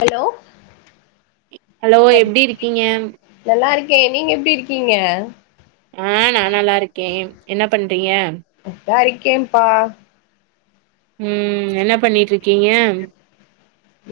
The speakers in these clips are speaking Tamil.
ஹலோ ஹலோ எப்டி இருக்கீங்க நல்லார்க்கே நீங்க எப்டி இருக்கீங்க ஆ நா நல்லார்க்கே என்ன பண்றீங்க த்தா இருக்கேன்ப்பா ம் என்ன பண்ணிட்ருக்கீங்க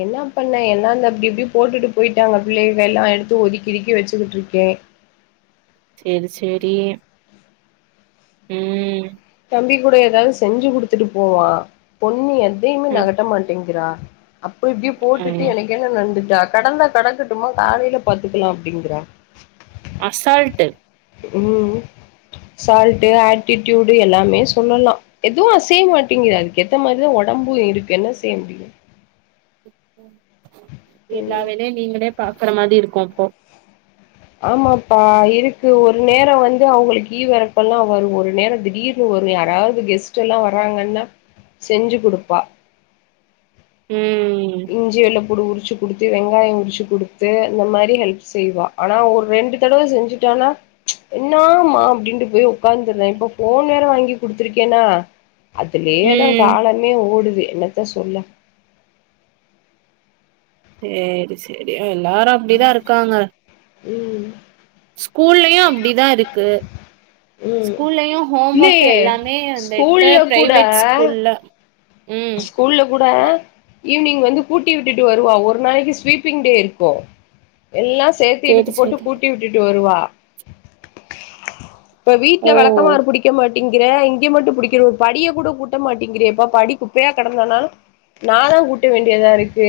என்ன பண்ண என்னாந்த அப்டி இப்டி போட்டுட்டு போய்ட்டாங்க பிள்ளைக எல்லா எடுத்து ஒதுக்கி ஒதுக்கி வச்சுக்கிட்ருக்கே சேரி சேரி ம் தம்பி கூட எதாவது செஞ்சு குடுத்துட்டு போவா பொண்ணு எதையுமே ம் நகட்ட மாட்டேங்கிறா அப்ப இப்டியோ போட்டுட்டு ஐயோ எனக் என்ன நடந்துட்டா கடந்தா கடக்கட்டுமா காலையில பாத்துக்கலா அப்டிங்கறா அசால்ட்டு் ம் சால்ட்டு ஆட்டிடியூட் எல்லாமே சொல்லலா எதுவு அசைய மாட்டிங்து அதுக்கு ஏத்த மாரிதா ஒடம்பு இருக்கு என்ன செய்ய முடியு எல்லா ம் வேலையும நீங்களே பாக்கற மாரி இருக்கும் அப்போ ஆமாப்பா இருக்கு ஒரு நேரோ வந்து அவுங்களுக்கு ஈவெரக்கல்லா வரு ஒரு நேரோ திடீர் ஒரு யாராவது கெஸ்ட் எல்லா வர்றாங்கன்னா செஞ்சு குடுப்பா ம் இஞ்சி வெல்ல புடு உரிச்சு குடுத்து வெங்காயோ உரிச்சு குடுத்து இந்த மாரி ஹெல்ப் செய்வா ஆனா ஒரு ரெண்டு தடவ செஞ்சுட்டானா என்னமா அப்டின்ட்டு போய் உக்காந்துர்ர இப்ப ஃபோன் வேற வாங்கி குடுத்துருக்கேன்னா அதுலயேதா ம் காலமே ஓடுது என்னத்த சொல்ல சேரி சேரி எல்லாரு அப்டிதா இருக்காங்க ம் ஸ்கூல்லயு அப்டி தா இருக்கு ம் ஸ்கூல்லயு ஹோம் ஒர்க் இல்லயே எல்லாமே வந்துட்டு ஸ்கூல்ல கூட பிரைவேட் ஸ்கூல்ல ம் ஸ்கூல்ல கூட ஈவி்னிங் வந்து கூட்டி விட்டுட்டு வருவா ஒரு நாளைக்கு ஸ்வீப்பிங் டே இருக்கு எல்லா சேத்து இளுத்து சேரி போட்டு சேரி கூட்டி விட்டுட்டு வருவா இப்ப வீட்ல ஓ வெளக்கமாறு புடிக்க மாட்டிங்கிற இங்க மட்டு புடிக்கிற ஒரு படிய கூட கூட்ட மாட்டிங்கிறியப்பா படி குப்பையா கடந்தனாலு நா தா கூட்ட வேண்டியதா இருக்கு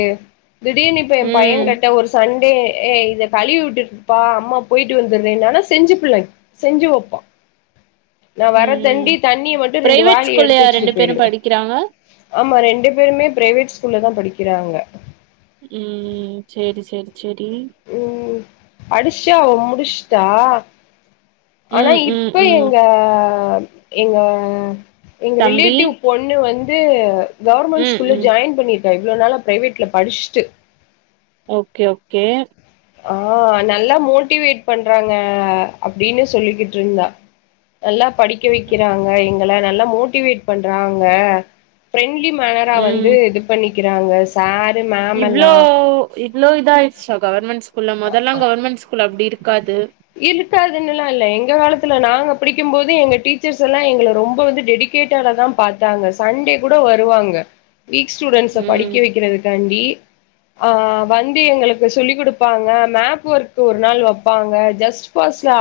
திடீர்னு இப்ப எ ம் பையன் கிட்ட ஒரு சண்டே ஏ இத கழுவி உட்டுருப்பா அம்மா போய்ட்டு வந்தற்றேனான செஞ்சு புள்ள செஞ்சு வெப்பா நா வர ம் தண்டி தண்ணிய மட்டு ரெண்டு வாலிய எடுத்து வச்சுட்டு போயிருவே கிறாங்க ஆமா ரெண்டு பேருமே பிரைவேட் ஸ்கூல்ல தா படிக்கிறாங்க ம் சேரி சேரி சேரி ம் அடிஷா அவ முடிச்ட்டா ஆனா ம் ம் இப்ப ம் எங்க எங்க எங்க தம்பி ரிலேட்டிவ் பொண்ணு வந்து கவர்மெண்ட் ம் ஸ்கூல்ல ம் ஜாயின் பண்ணிருக்கா இவ்ளோ நாள பிரைவேட்ல படிச்சுட்டு ஓகே ஓகே ஆஹ் நல்லா மோட்டிவேட் பண்றாங்க அப்டின்னு சொல்லிக்கிட்டுருந்தா நல்லா படிக்க வைக்கிறாங்க எங்கள நல்லா மோட்டிவேட் பண்றாங்க ஃப்ரெண்ட்லி மேனரா வந்து ம் இது பண்ணிக்கிறாங்க சாரு மே இவ்ளோ இவ்ளோ இதாயிடுச்சா கவர்மெண்ட் ஸ்கூல்ல மொதல்லா கவர்மெண்ட் ஸ்கூல் அப்டி இருக்காது இருக்காதுன்னுல்லா இல்ல எங்க காலத்துல நாங்க படிக்கும் போதே எங்க டீச்சர்ஸ் எல்லா எங்க ரொம்ப வந்து டெடி கேடடாதா பாத்தாங்க சண்டே கூட வருவாங்க வீக் ஸ்டூடெண்ட்ஸ ம் படிக்க வைக்கிறதுக்காண்டி ஆ வந்து எங்களுக்கு சொல்லி் கொடுப்பாங்க மேப் ஒர்க்கு ஒரு நாள் வப்பாங்க ஜஸ்ட் பாஸ்லா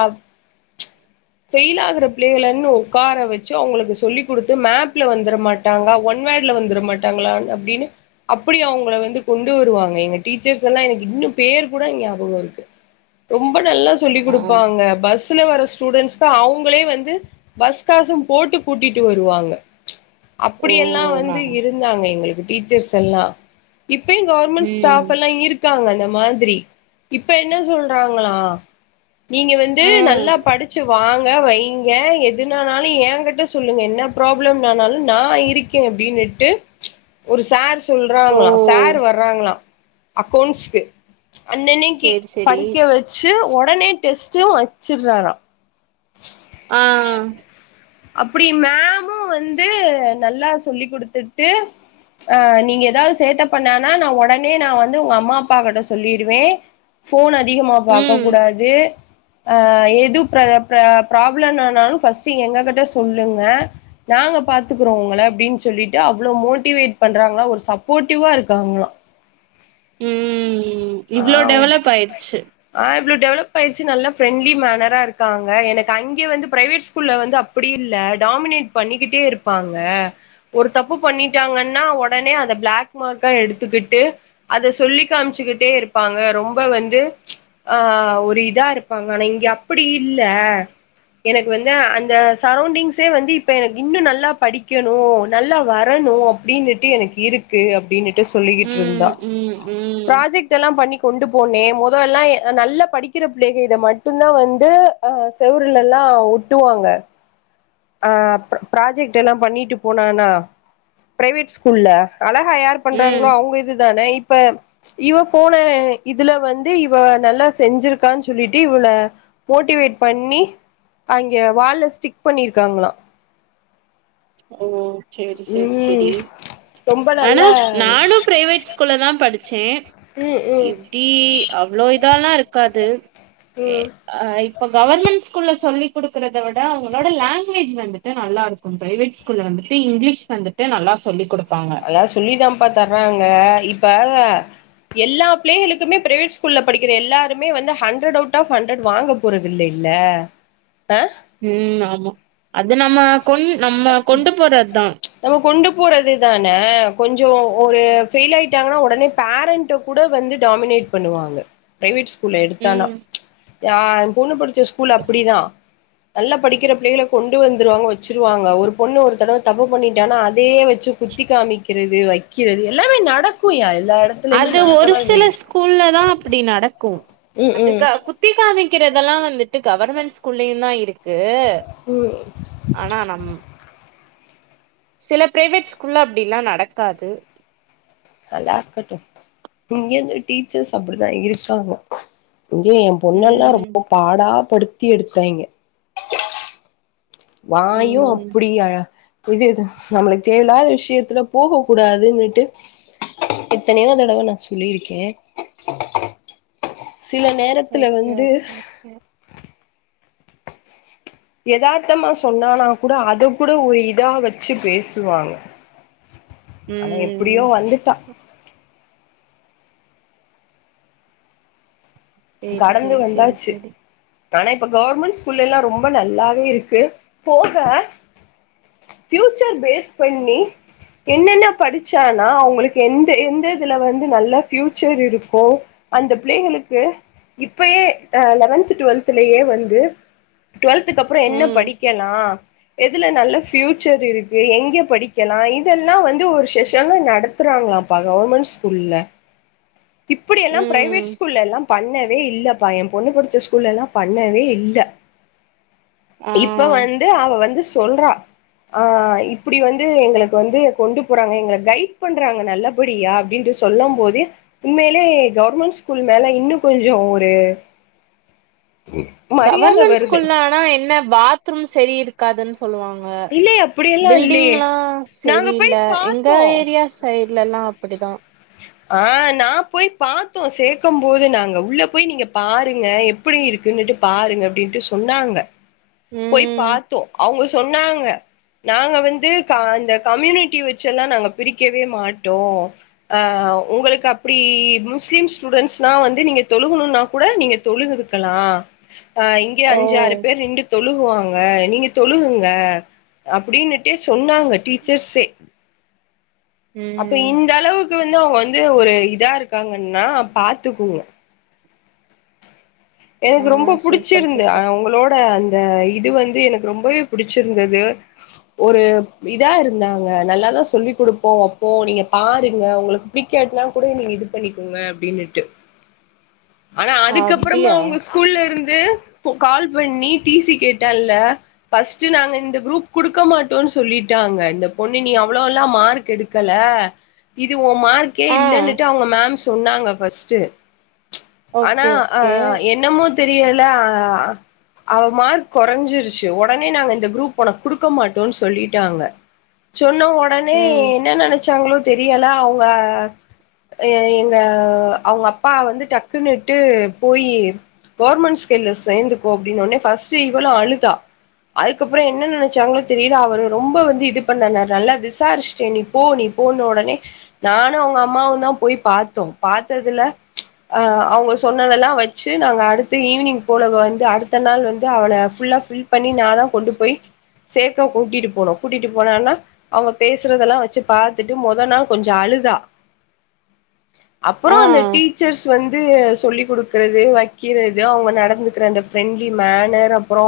ஃபெயில் ஆகுற புள்ளைகன்னு உக்கார வச்சு அவங்களுக்கு சொல்லி் கொடுத்து மேப்ல வந்தர மாட் டாங்கா ஒன் வேர்ட்ல வந்துர மாட்டாங்களா அப்டின்னு அப்பிடி அவங்கள வந்து கொண்டு வருவாங்க எங்க டீச்சர்ஸெல்லா எனக்கு இன்னு பேர் கூட ஞாபகருக்கு ரொம்ப நல்லா சொல்லி் ஆ குடுப்பாங்க பஸ்ல வர ஸ்டூடெண்ட்ஸ் கு அவங்களே வந்து பஸ் காசு போட்டு கூட்டிட்டு வருவாங்க ஓ அப்பிடியெல்லா நா வந்து இருந்தாங்க எங்களுக்கு டீச்சர்ஸெல்லா இப்பயு கவர்மெண்ட் ம் ஸ்டாபெல்லா இருக்காங்க அந்த மாதிரி இப்ப என்ன சொல்றாங்களா நீங்க வந்து ஆ நல்லா படிச்சு வாங்க வைங்க எதுனானாலு ஏங் கிட்ட சொல்லுங்க என்ன ப்ராப்ளம் ஆனாலு நா இருக் கே அப்டின்னுட்டு ஒரு சார்ஸ் ஓ சொல்றாங்களா சார் வர்றாங்களா அக்கவுண்ட்ஸ்க்கு அன்னனைக்கி சேரி சேரி படிக்க வச்சு ஒடனே டெஸ்ட்டு வச்சடுறாரா ஆ அப்படி மேமும் வந்து நல்லா சொல்லி் கொடுத்துட்டு ஆ நீங்க ஏதாவது சேட்ட பண்ணானா நா எடனே நா வந்து உங்க அம்மா அப்பா கிட்ட சொல்லிருவே ஃபோனு அதிகமா பாக்கக் ம் கூடாது ஆ எது ப்ர ப்ர ப்ராப்ளன்னாலு ஃபர்ஸ்ட் எங்ககிட்ட சொல்லுங்க நாங்க பாத்துக்குறோ உங்கள அப்டின்னு சொல்லிட்டு அவ்ளோ மோட்டிவேட் பண்றாங்களா ஒரு சப்போர்ட்டிவா இருக்காங்ளா ம் ஆ இவ்ளோ டெவலப் ஆயிடுச்சு ஆ இவ்ளோ டெவலப்பாயிடுச்சு நல்ல ஃப்ரெண்ட்லி மேனரா இருக்காங்க எனக்கு அங்கே வந்து பிரைவேட் ஸ்கூல் வந்து அப்பிடி இல்ல டாமினேட் பண்ணிக்கிட்டே இருப்பாங்க ஒரு தப்பு பண்ணிட்டாங்கன்னா ஒடனே அத பிளாக் மார்க்கா எடுத்துக்கிட்டு அத சொல்லி காமிச்சுக்கிட்டே இருப்பாங்க ரொம்ப வந்து ஆ ஒரு இதா இருப்பாங்க ஆனா இங்க அப்பிடி இல்ல எனக்கு வந்து அந்த சரௌண்டிங்ஸே வந்து இப்ப எனக்கு இன்னு நல்லா படிக்கணு நல்லா வரணு அப்டின்ட்டு எனக்கு இருக் கு அப்டின்னுட்டு சொல்லிக்கிட்டு இருந்தா ம் ம் ம் ப்ராஜெக்ட்ல்லா பண்ணி கொண்டு போனே மொதல்லா அ நல்ல படிக்கிற புள்ளைகள் இத மட்டு தா வந்து ஆ செவுரலெல்லா ஒட்டுவாங்க அ ப்ராஜெக்டெல்லா பண்ணிட்டு போனானா பிரைவேட் ஸ்கூல்ல அழகா யாரு ம் பண்றாங்களோ அவங்க இதுதானே இப்ப இவ போன இதுல வந்து இவ நல்லா செஞ்சிருக்கான்னு சொல்லிட்டு இவள மோட்டிவேட் பண்ணி அங்க வால்ல ஸ்டிக் பண்ணிருக்காங்களா ம் சேரி சேரி ம் சேரி ரொம்ப நல்ல ஆனா நானு பிரைவேட் ஸ்கூல்ல தா படிச்சே ம் ம் இப்டி அவ்ளோ இதால்லா இருக்காது எ ம் அ இப்ப கவர்மெண்ட் ஸ்கூல்ல சொல்லிக் குடுக்கறத விட அவங்களோட லாங்குவேஜ் வந்துட்டு நல்லாருக்கு ம் பிரைவேட் ஸ்கூல்ல வந்துட்டு இங்கிலீஷ் வந்துட்டு நல்லா சொல்லி குடுப்பாங்க எதாவது சொல்லிதா பாத்தாங்க இங்க இப்ப எல்லா பிள்ளைகளுமே பிரைவேட் ஸ்கூல்ல படிக்கிற எலாருமே வந்து ஹண்ட்ரட் அவுட் ஆப் ஹண்ட்ரட் வாங்க போறதில்லையில்ல ஆ ம் ஆமா அது நம்ம கொண் நம்ம கொண்டு போறத்தா நம்ம கொண்டு போறது தான கொஞ்சோ ஒரு ஃபெயில் ஆயிட்டாங்கன்னா ஒடனே பேரண்ட்ட கூட வந்து டாமினேட் பண்ணுவாங்க பிரைவேட் ஸ்கூல்ல எடுத்தானா ம் யா பொண்ணு படிச்ச ஸ்கூல் அப்பிடிதா நல்லா படிக்கிற பிள்ளைகள கொண்டு வந்துருவாங்க வச்சுருவாங்க ஒரு பொண்ணு ஒரு தடவ தப்பு பண்ணிட்டானா அதே வச்சு குத்தி காமிக்கிறது வைக்கிறது எல்லாமே நடக்குயா எல்லா எட அது ஒரு சில ஸ்கூல்ல தா அப்படி நடக்கு ம் ம் அதுக்காக குத்தி காமிக்கிறதெல்லா வந்துட்டு கவர்மெண்ட் ஸ்கூல்லயு தா இருக் க்கு ம் ஆனா நம் சில பிரைவேட் ஸ்கூல்ல அப்டில்லா நடக்காது நல்லா இருக்கட்டு இங்க இந்த டீச்சர்ஸ் அப்டிதா இருக்காங்க இங்கயு பொண்ணெல்லா ம் ரொம்ப பாடா படுத்தி எடுத்தாய்ங்க வாயு ம் அப்டி அழ இது இது நம்மளுக்கு தேவ இல்லாத விஷயத்துல போக கூடாதுன்னுட்டு எத்தனையோ தடவ நா சொல்லியிருக்கே சில நேரத்துல வந்து அ யதார்த்தமா சொன்னானா கூட அத கூட ஒரு இதா வச்சு பேசுவாங்க ஆனா ம் எப்படியோ வந்துட்டா சேரி சேரி சேரி சேரி தனே இப்ப கவர்மெண்ட் ஸ்கூல்லேல்லா ரொம்ப நல்லாவே இருக்கு போக ப்யூசர் பேஸ் பண்ணி என்னென்ன படிச்சானா அவங்களுக்கு எந்த எந்த இதுல வந்து நல்ல ஃப்யூச்சர் இருக்கு அந்த பிள்ளைகளுக்கு இப்பயே அ லெவன்த் டுவெல்த்லயே வந்து டு்வெல்த்துக்கு அப்புறோ என்ன ம் படிக்கலா எதுல நல்ல ஃப்யூச்சர் இருக்கு எங்க படிக்கலா இதெல்லா வந்து ஒரு செஷனா நட த்துறாங்கப்பா கவர்மெண்ட் ஸ்கூல்ல இப்படி எல்லா ம் பிரைவேட் ஸ்கூல்ல எல்லாம் பண்ணவே இல்லப்பா எ பொண்ணு படிச்ச ஸ்கூல்லெல்லா பண்ணவே இல்ல ஆ இப்ப வந்து அவ வந்து சொல்றா ஆ இப்படி வந்து எங்களுக்கு வந்து கொண்டு போறாங்க எங்கள கைட் பண்றாங்க நல்லா அப்படியா அப்டின்டு சொல்லம் போது உண்மைலே கவர்மெண்ட் ஸ்கூல் மேல இன்னும் கொஞ்சோ ஒரு மரியாத கவர்மெண்ட் வருது ஸ்கூல்ல ஆனா என்ன பாத்ரூம் சரி இருக்காதுன் சொல்லுவாங்க இல்லயே அப்டியெல்லா இல்லயே பில்டிங்ல்லா நாங்க போய் சரியில்ல எங்க பாத்தோ ஏரியாஸ் சைட்லல்லா அப்படிதா ஆ நா போய் பாத்தோ சேக்கம் போது நாங்க உள்ள போய் நீங்க பாருங்க எப் எப்புடி இருக்குன்னுட்டு பாருங்க அப்டின்ட்டு சொன்னாங்க போய் ம் பாத்தோ அவுங்க சொன்னாங்க நாங்க வந்து க அந்த கம்யூனிட்டி வச்சு எல்லா நாங்க பிரிக்கவே மாட்டோ ஆ உங்களுக்கு அப்டி முஸ்லீம் ஸ்டூடெண்ட்ஸ்னா வந்து நீங்க தொழுகணுன்னா கூட நீங்க தொழுதுக்கலா ஆ இங்க ஓ அஞ்சாறு பேர் நின்டு தொழுகுவாங்க நீங்க தொழுகுங்க அப்டின்னுட்டே சொன்னாங்க டீச்சர்ஸே அப்ப ம் இந்த அளவுக்கு வந்து அவுங்க வந்து ஒரு இதா இருக்காங்கன்னா பாத்துக்கோங்க ஆ எனக்கு ரொம்ப சூப்பர் புடிச்சிருந்து சூப்பர் அவங்களோட அ இது வந்து எனக்கு ரொம்பவே புடிச்சிருந்தது ஒரு இதா இருந்தாங்க நல்லாதா சொல்லி் குடுப்போ வெப்போ நீங்க பாருங்க உங்களுக் புடிக்காட்னா கூட நீங்க இது பண்ணிக்கோங்க அப்டின்னுட்டு ஆனா அதுக்கப்புறமா அப்டியா அவுங் ஸ்கூல்ல இருந்து இப்போ கால் பண்ணி டி சி கேட்டால்ல ஃபஸ்ட்டு நாங்க இந்த குரூப் குடுக்க மாட்டோன் சொல்லிட்டாங்க இந்த பொண்ணு நீ அவ்வளோலா மார்க் எடு கல இது ஓ மார்க்கே ஆ இல்லன்னுட்டு அவங்க மம் சொன்னாங்க ஃபஸ்ட்டு ஆனா ஓகே ஆ ஓகே என்னமோ தெரியல ஆ அவ மார்க் கொறைஞ்சிருச்சு ஒடனே நாங்க இந்த குரூப் ஒனக்கு குடுக்க மாட்டோன்னு சொல்லிட்டாங்க சொன்ன ஒடனே ம் என்ன நெனச்சாங்களோ தெரியல அவுங்க எ எங்க அவுங்கப்பா வந்து டக்குன்னுட்டு போயி கவர்மெண்ட்ஸ் ஸ்கேல்ல சேந்துக்கோ அப்டின்ன ஒன்னே ஃபஸ்ட்டு இவளு அழுதா அதுக்கப்பறோ என்ன நெனைச்சாங்ளே தெரில அவரு ரொம்ப வந்து இது பண்ணுனாரு நல்ல விசாரிச்சிட்டே நீ போ நீ போன்ன ஒடனே நானு அவுங்கம்மாவுந்தா போய் பாத்தோ பாத்ததுல ஆ அவுங்க சொன்னதெல்லா வச் சு நாங்க அடுத்து ஈவினிங் போல வந்து அடுத்த நாள் வந்து அவள ஃபுல்லா ஃபில் பண்ணி நாதா கொண்டு போய் சேக்க கூட்டிட்டு போனோ கூட்டிட்டு போனானா அவுங்க பேசறதெல்லா வெச்சு பாத்துட்டு மொத நா கொஞ்சோ அழுதா அப்றோ ஆ அந்த டீச்சர்ஸ் வந்து சொல்லிக் குடுக் கறது வைக்கிறது அவுங்க நடந்துக்கிற அந்த ஃப்ரெண்ட்லி மேனர் அப்றோ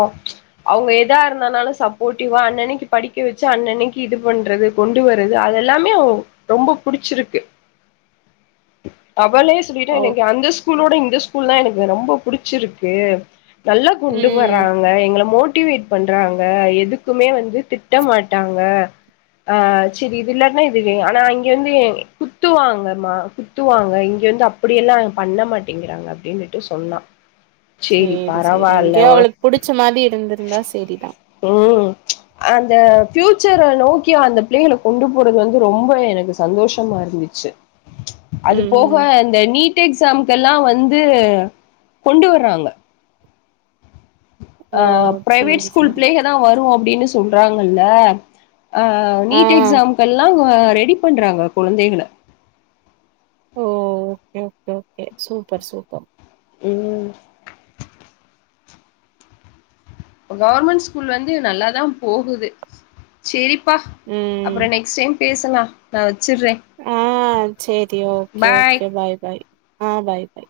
அவுங்க எதா இருந்தானாலு சப்போர்ட்டிவா அன்னன்னைக்கி படிக்க வெச்சு அன்னன்னைக்கு இது பண்றது கொண்டு வரது அதெல்லாமே அவ் ரொம்ப புடிச்சிருக்கு அவளே சொல்லிட்டா ஓ எனக்கு அந்த ஸ்கூலோட இந்த ஸ்கூல்தா எனக்கு ரொம்ப புடிச்சிருக்கு நல்லா கொண்டு ம் வராங் க எங்கள மோட்டிவேட் பண்றாங்க எதுக்குமே வந்து திட்ட மாட்டாங்க ஆ செரி இது இல்லாட்னா இதுவே ஆனா இங்க வந்து குத்துவாங்கம்மா குத்துவாங்க இங்க வந்து அப்டியெல்லா பண்ண மாட்டேங்கிறாங்க அப்டின்னுட்டு சொன்னா சேரி சேரி பரவால்ல எங்கயோ உனக் அவளுக்கு புடிச்ச மாதி இருந்திருந்தா செரிதா ம் அந்த ஃபியூச்சர நோக்கி அந்த பிள்ளைகள கொண்டு போடுறது வந்து ரொம்ப எனக்கு சந்தோஷமா இருந்துச்சு அது ம் போக ம் இந்த நீட் எக்ஸாம்கெல்லா வந்து கொண்டு வர்றாங்க ஓ ஆ ப்ரைவேட் சேரி ஸ்கூல் சேரி பிள்ளைகதா வரு அப்டின்னு சொல்றாங்கல்ல ஆ ஆ நீட் எக்ஸாம்க்கு எல்லா ரெடி பண்றாங்க கொழந்தைகள ஓ okay okay okay super super ம் கவர்மெண்ட் ஸ்கூல் வந்து நல்லாதா போகுது செரிப்பா ம் அப்றோ நெக்ஸ்ட் டைம் பேசலா நா வெச்சுர்றே ஆ செரி ஓகே ஓகே பாய் பாய் ஆ பாய் பாய்